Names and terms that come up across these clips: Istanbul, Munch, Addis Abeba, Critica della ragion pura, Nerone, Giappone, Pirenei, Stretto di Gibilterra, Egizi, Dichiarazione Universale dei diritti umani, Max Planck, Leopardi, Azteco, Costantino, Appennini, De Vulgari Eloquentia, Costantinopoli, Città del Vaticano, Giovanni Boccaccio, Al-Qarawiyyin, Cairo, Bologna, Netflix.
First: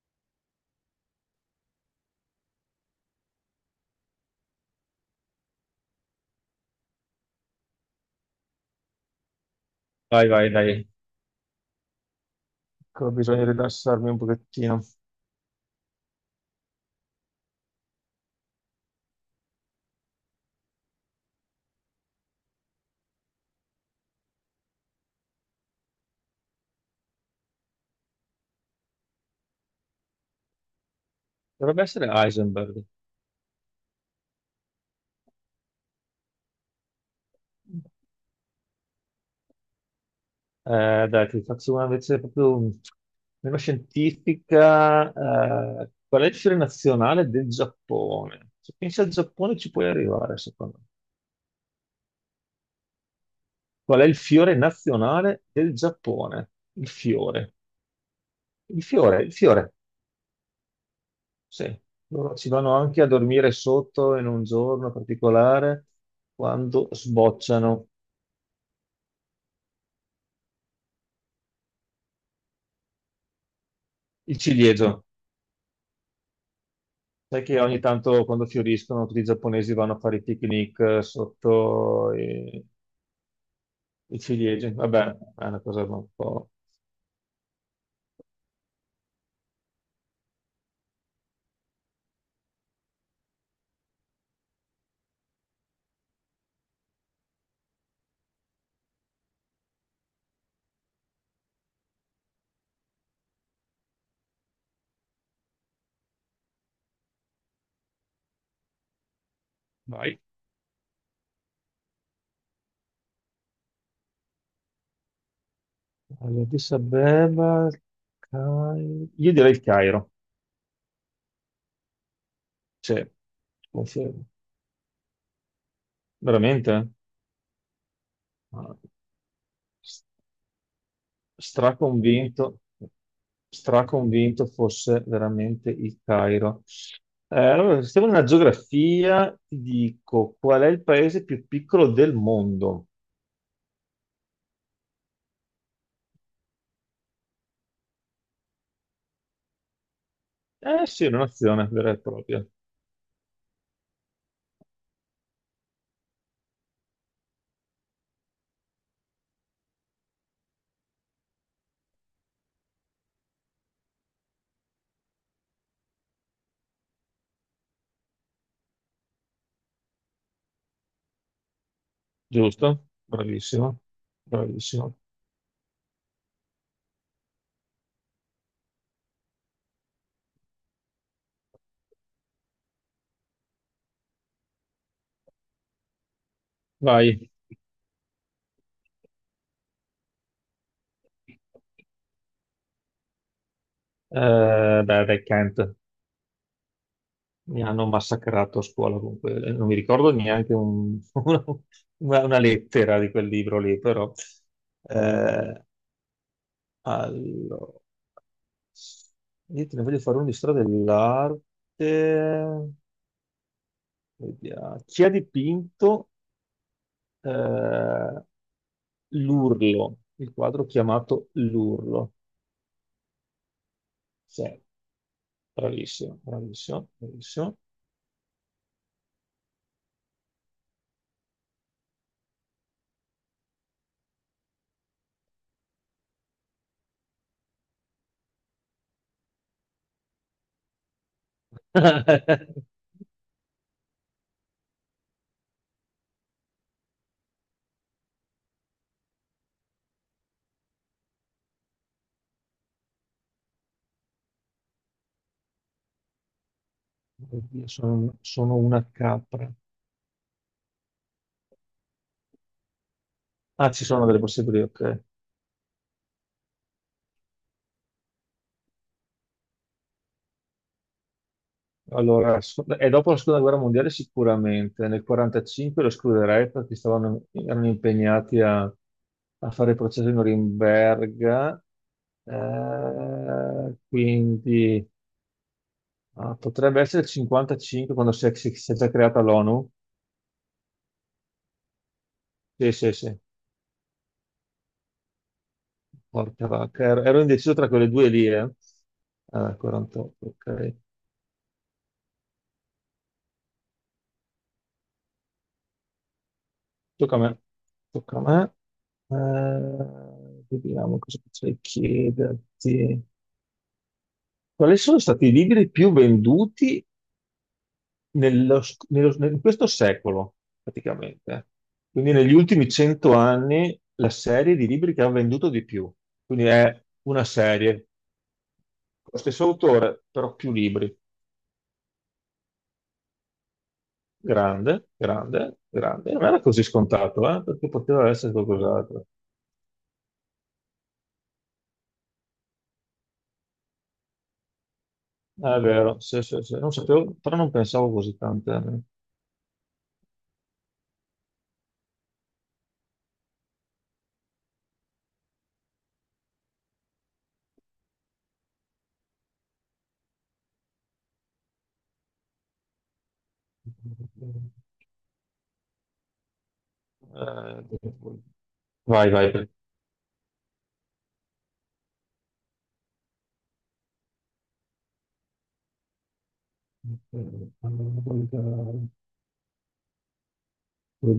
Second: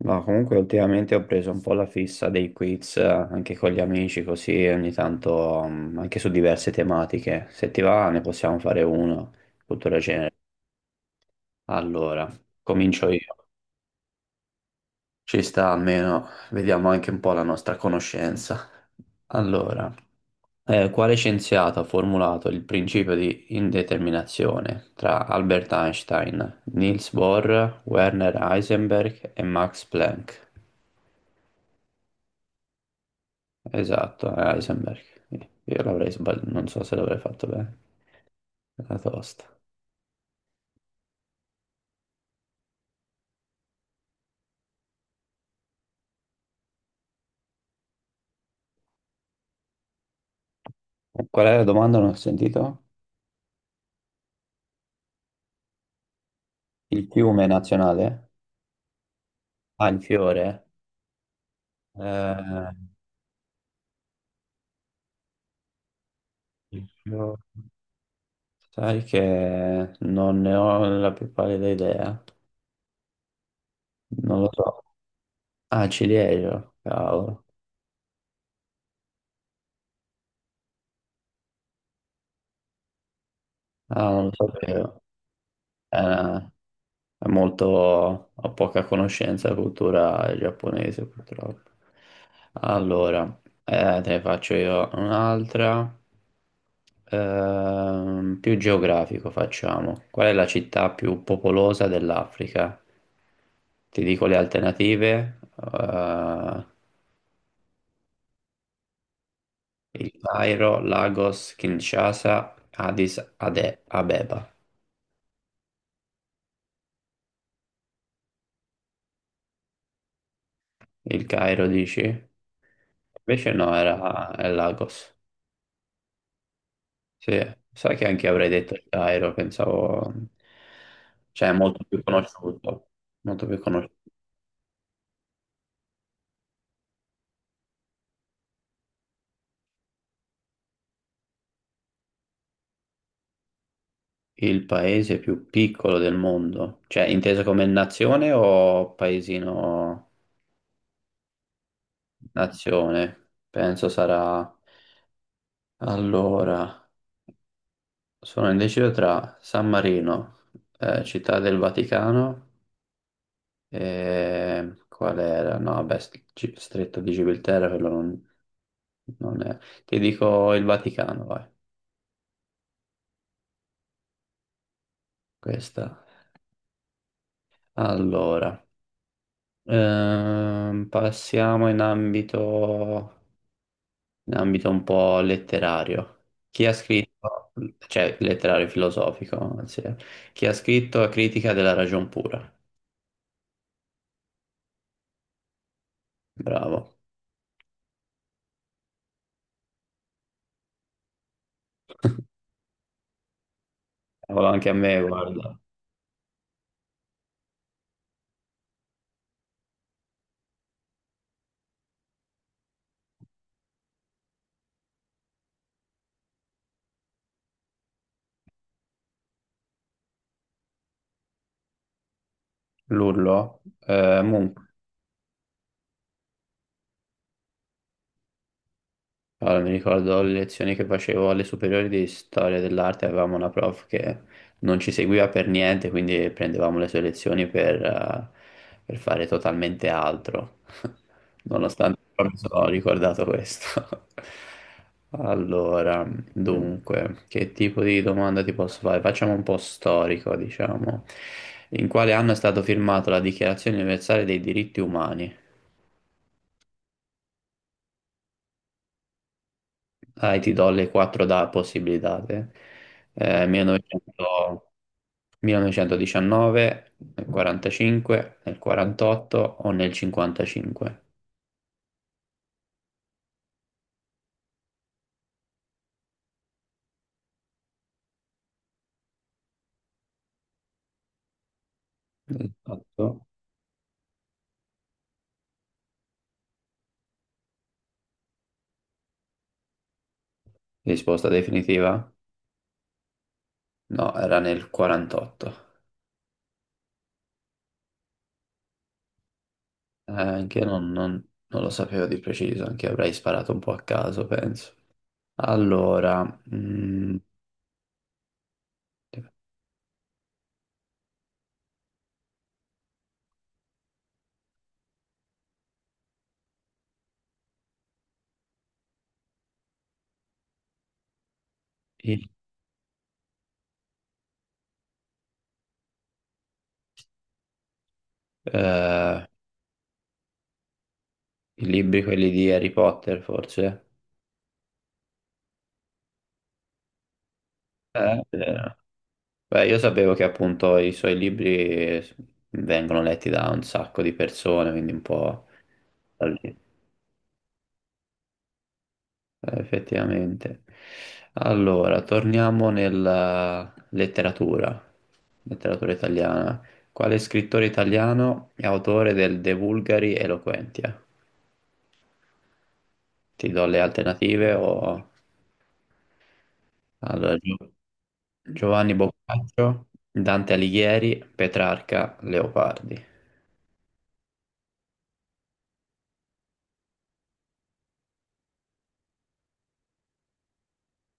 Ma comunque ultimamente ho preso un po' la fissa dei quiz anche con gli amici, così ogni tanto anche su diverse tematiche. Se ti va ne possiamo fare uno, cultura Vai, genere. vai, dai. Allora, comincio Ecco, bisogna io. rilassarmi un pochettino. Ci sta almeno, vediamo anche un po' la nostra conoscenza. Allora, quale scienziato ha formulato il principio di indeterminazione tra Albert Einstein, Niels Bohr, Werner Heisenberg e Max Planck? Dovrebbe essere Heisenberg. Esatto, a Heisenberg. Io l'avrei sbagliato, non so se l'avrei fatto bene. Era tosta. Dai, ti faccio una invece proprio meno scientifica. Qual è il fiore nazionale del Giappone? Se pensi al Giappone ci puoi arrivare, secondo me. Qual è la domanda? Non ho sentito. Qual è il fiore nazionale del Giappone? Il Il fiume fiore. nazionale? Il fiore. Ah, il fiore. Sì. Loro ci Eh, vanno anche a dormire sotto in un giorno particolare il quando fiore. sbocciano Sai che non ne ho la più pallida idea. il Non lo so. ciliegio. Ah, ciliegio, Sai cavolo. che ogni tanto quando fioriscono tutti i giapponesi vanno a fare i picnic sotto i, Ah, i non lo ciliegi. sapevo. Vabbè, è una cosa un Eh, po'. è molto, ho poca conoscenza della cultura giapponese purtroppo. Allora, te ne faccio io un'altra. Più geografico facciamo. Qual è la città più popolosa dell'Africa? Ti dico le alternative, il Vai. Cairo, Lagos, Kinshasa, Abeba. Allora, Addis Abeba, io direi il Cairo. Il Cairo dici? Sì, Invece no, confermo. È Lagos. Veramente? Sì, sai che anche io avrei detto Ah, il Cairo, s- pensavo, cioè è molto più straconvinto, conosciuto, molto più conosciuto. straconvinto fosse veramente il Cairo. Allora, stiamo nella geografia, ti dico qual è il paese più piccolo del mondo. Il paese più piccolo del mondo, cioè inteso come nazione o paesino Eh sì, è un'azione vera e propria, nazione? Penso sarà. Allora, sono indeciso tra San Marino, Città del Vaticano e qual era? No, vabbè, Stretto di Gibilterra, quello non è. Ti dico il Vaticano, vai. giusto? Bravissimo, bravissimo. Questa. Allora, passiamo in ambito un po' letterario. Chi ha Vai. scritto, cioè letterario filosofico, anzi. Chi ha scritto Critica della ragion pura? Beh, dai, Kent, Bravo. mi hanno massacrato a scuola comunque. Non mi ricordo neanche una, una- una lettera di quel libro lì, però. Cavolo, anche a me, guarda. Eh, allora, io te ne voglio fare uno di storia dell'arte. Vediamo. Chi ha dipinto eh, l'Urlo, il quadro chiamato L'Urlo? L'urlo. Munch. Sì, bravissimo, bravissimo, bravissimo. Allora, mi ricordo le lezioni che facevo alle superiori di storia dell'arte, avevamo una prof che non ci seguiva per niente, quindi prendevamo le sue lezioni per fare totalmente altro. Nonostante però mi sono ricordato questo. Allora, dunque, che tipo di domanda ti posso fare? Facciamo un po' storico, diciamo. In quale anno è stato firmato la Dichiarazione Universale dei diritti umani? Oddio, sono una capra. Dai, ti do le quattro da possibilità te. Ah, ci sono delle 1900 possibili, ok. 1919, nel 45, nel 48 o nel 55? Allora, e dopo la seconda guerra mondiale sicuramente, nel 45 lo escluderei perché stavano, erano impegnati a fare il processo di Norimberga. Esatto. Quindi ah, potrebbe essere il 55 quando si è già creata l'ONU. Risposta definitiva? Sì, sì, sì. No, era nel 48. Porca vacca, ero indeciso tra quelle due lì, eh. Ah, 48, Anche io ok. non lo sapevo di preciso, anche io avrei sparato un po' a caso, penso. Allora, mm, Tocca a me. Tocca a me. Vediamo cosa potrei chiederti. Quali sono stati i libri più venduti nello sc- nello- nel- in questo secolo, praticamente? Quindi i, negli ultimi 100 anni la serie di libri che ha venduto di più. Quindi è una serie, lo eh, stesso autore, però più libri. i libri quelli di Harry Potter, forse? Grande, grande, grande. Non era così scontato, perché poteva Eh, essere qualcos'altro. Beh, io sapevo che appunto i suoi libri vengono letti da un sacco di persone, quindi un po' Ah, è vero, sì, da sì, lì, sì. Non sapevo, però non pensavo così tante. eh, effettivamente. Allora, torniamo nella letteratura, letteratura italiana. Quale scrittore italiano è autore del De Vulgari Eloquentia? Ti do le alternative o. Allora, Eh, Giovanni vai, vai. Boccaccio, Dante Alighieri, Petrarca, Leopardi.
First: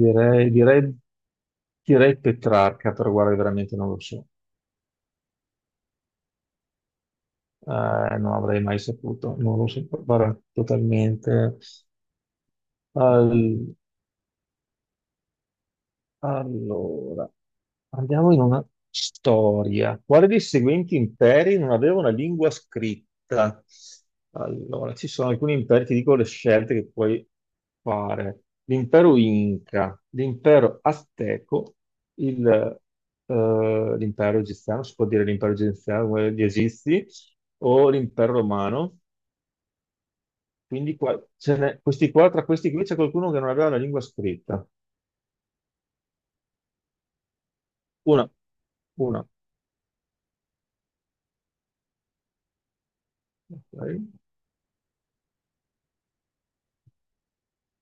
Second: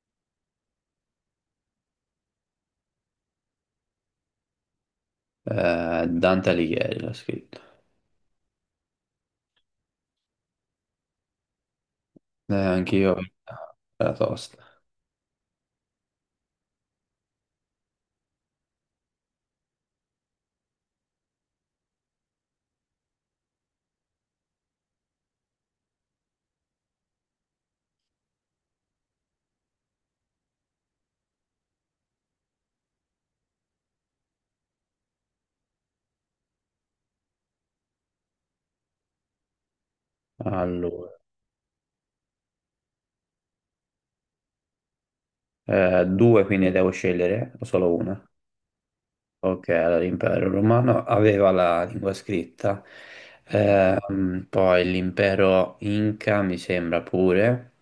Direi, direi, direi Petrarca, però guarda, veramente non lo so. Dante Alighieri l'ha scritto. Eh, non avrei mai saputo, non lo so, guarda, totalmente. Anch'io la tosta. Allora, andiamo in una storia. Quale dei seguenti imperi non aveva una lingua scritta? Allora, ci sono alcuni imperi, ti dico le scelte che puoi fare. L'impero Inca, l'impero Azteco, il, l'impero egiziano, si può dire l'impero egiziano, quello degli Egizi, o l'impero romano. Quindi Allora, questi qua, tra questi qui c'è qualcuno che non aveva la lingua scritta. Due quindi devo scegliere o solo Una, una? una. Ok, allora l'impero romano aveva la lingua scritta, Ok. Poi l'impero Inca mi sembra pure.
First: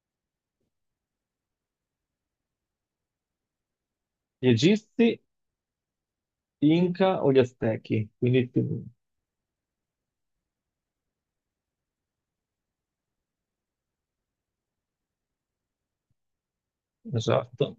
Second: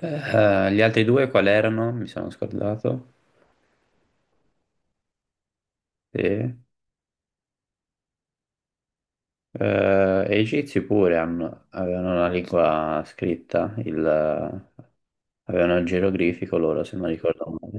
Gli altri due quali erano? Mi sono scordato. Gli Egizi, Sì. Inca o gli Aztechi? Quindi, più- E gli egizi pure avevano una lingua scritta, avevano il geroglifico loro, se non ricordo. esatto,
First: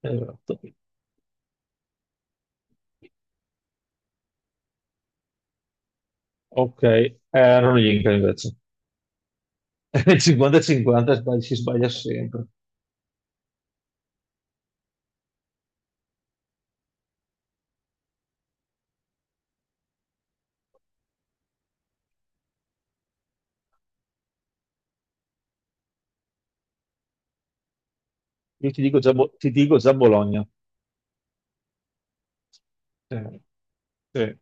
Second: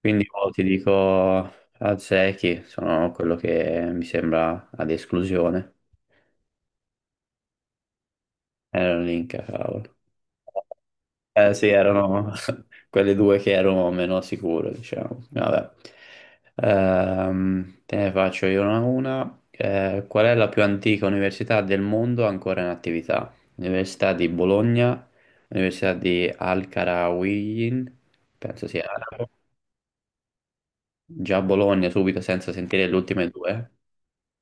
Quindi oh, esatto. ti dico Zeki, sono quello che mi sembra ad esclusione. Ok, erano gli Inca invece. Erano l'Inca, cavolo. 50-50 Eh si sì, sbaglia erano sempre. quelle due che ero meno sicuro, diciamo. Vabbè. Te ne faccio io una a una. Qual è la più antica università del mondo ancora in attività? Università di Bologna, Università di Al-Qarawiyyin, penso Io ti sia dico già, arabo. Ti dico già Bologna. Già Bologna subito senza sentire le ultime Eh, due. sì.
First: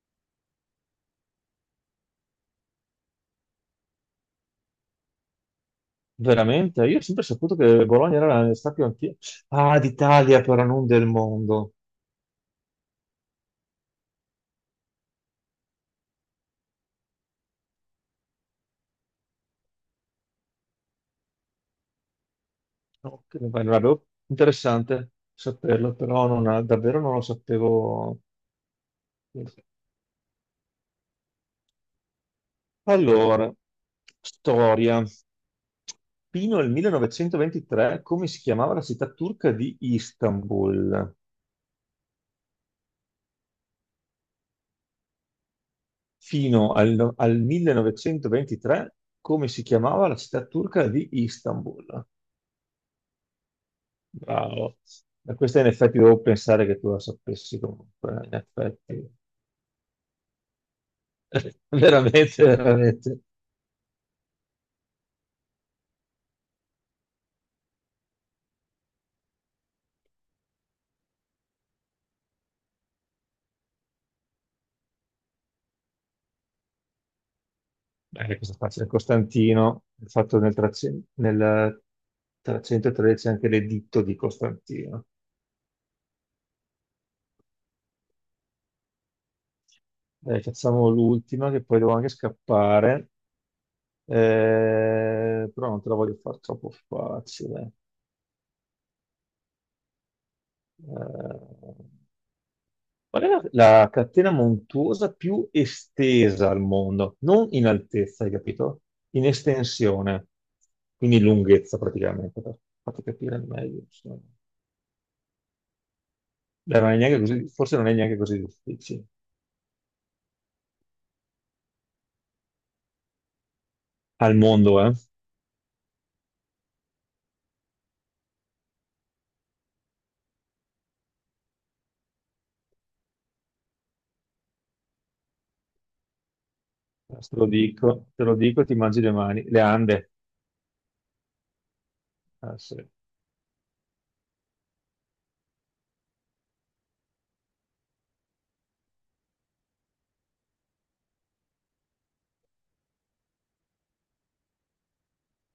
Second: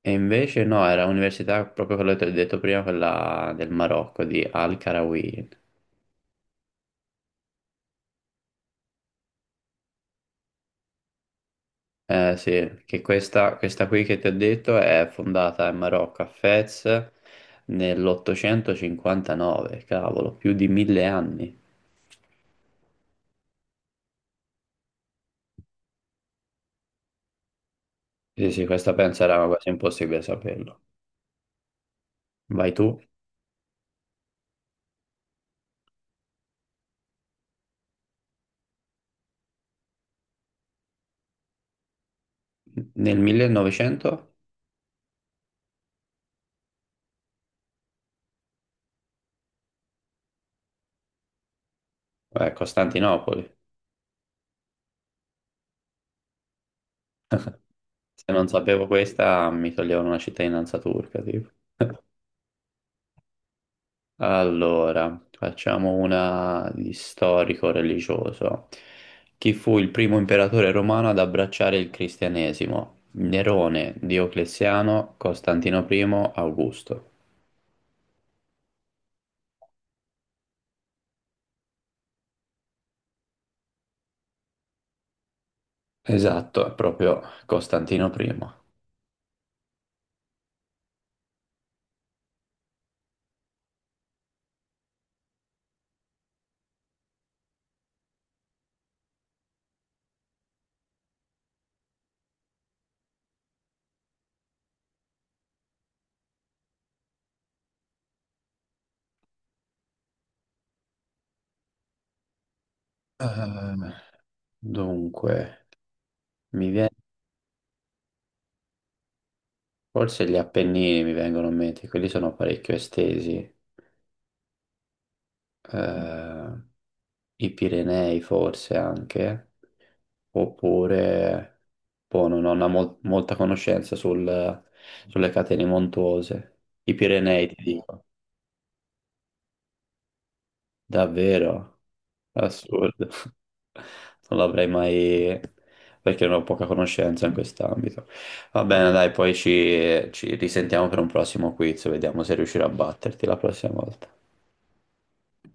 E invece no, era un'università proprio quella che ti ho detto prima, quella del Marocco, di Al-Qarawi. Veramente? Io ho sempre saputo che Bologna era la città più antica. Ah, d'Italia, però non del mondo. Eh sì, che questa qui che ti ho detto è fondata in Marocco, a Fez, nell'859, cavolo, più di 1000 anni. Ok, vai, non avevo- interessante saperlo, però non ha- davvero non lo sapevo. Sì, sì, questa penso era quasi impossibile saperlo. Vai tu, Allora, storia. Fino al 1923, come si chiamava la città turca di Istanbul? nel 1900? Fino al, no- al 1923, come si chiamava la città turca di Istanbul? Costantinopoli. Bravo. Ma questa in effetti devo pensare che tu la sapessi comunque, Se in non sapevo effetti. questa, mi toglievano una cittadinanza turca, tipo. Veramente, veramente. Allora, facciamo una di storico-religioso. Chi fu il primo imperatore romano ad abbracciare il cristianesimo? Nerone, Diocleziano, Costantino I, Augusto. Bene, questa è facile. Costantino, il fatto 300, nel 313 anche l'editto di Costantino. Esatto, è proprio Costantino I. Dai, facciamo l'ultima che poi devo anche scappare. Però non te la voglio far troppo facile. Eh, qual è la catena montuosa più estesa al mondo? Non in altezza, hai capito? In estensione, quindi lunghezza praticamente, per farti capire meglio, Eh, insomma. dunque, mi Beh, viene, non è forse non è neanche così difficile. forse gli Appennini mi vengono in mente, quelli sono parecchio estesi. Al mondo, eh? Eh, i Pirenei forse anche, oppure boh, non ho una molta conoscenza sulle catene montuose. I Pirenei ti dico, Te lo dico e ti mangi le mani. Le Ande. davvero, Ah, sì. assurdo. Non l'avrei mai, perché non ho poca conoscenza in quest'ambito. Va bene, dai, poi ci risentiamo per un prossimo quiz, vediamo se riuscirò a batterti la prossima volta.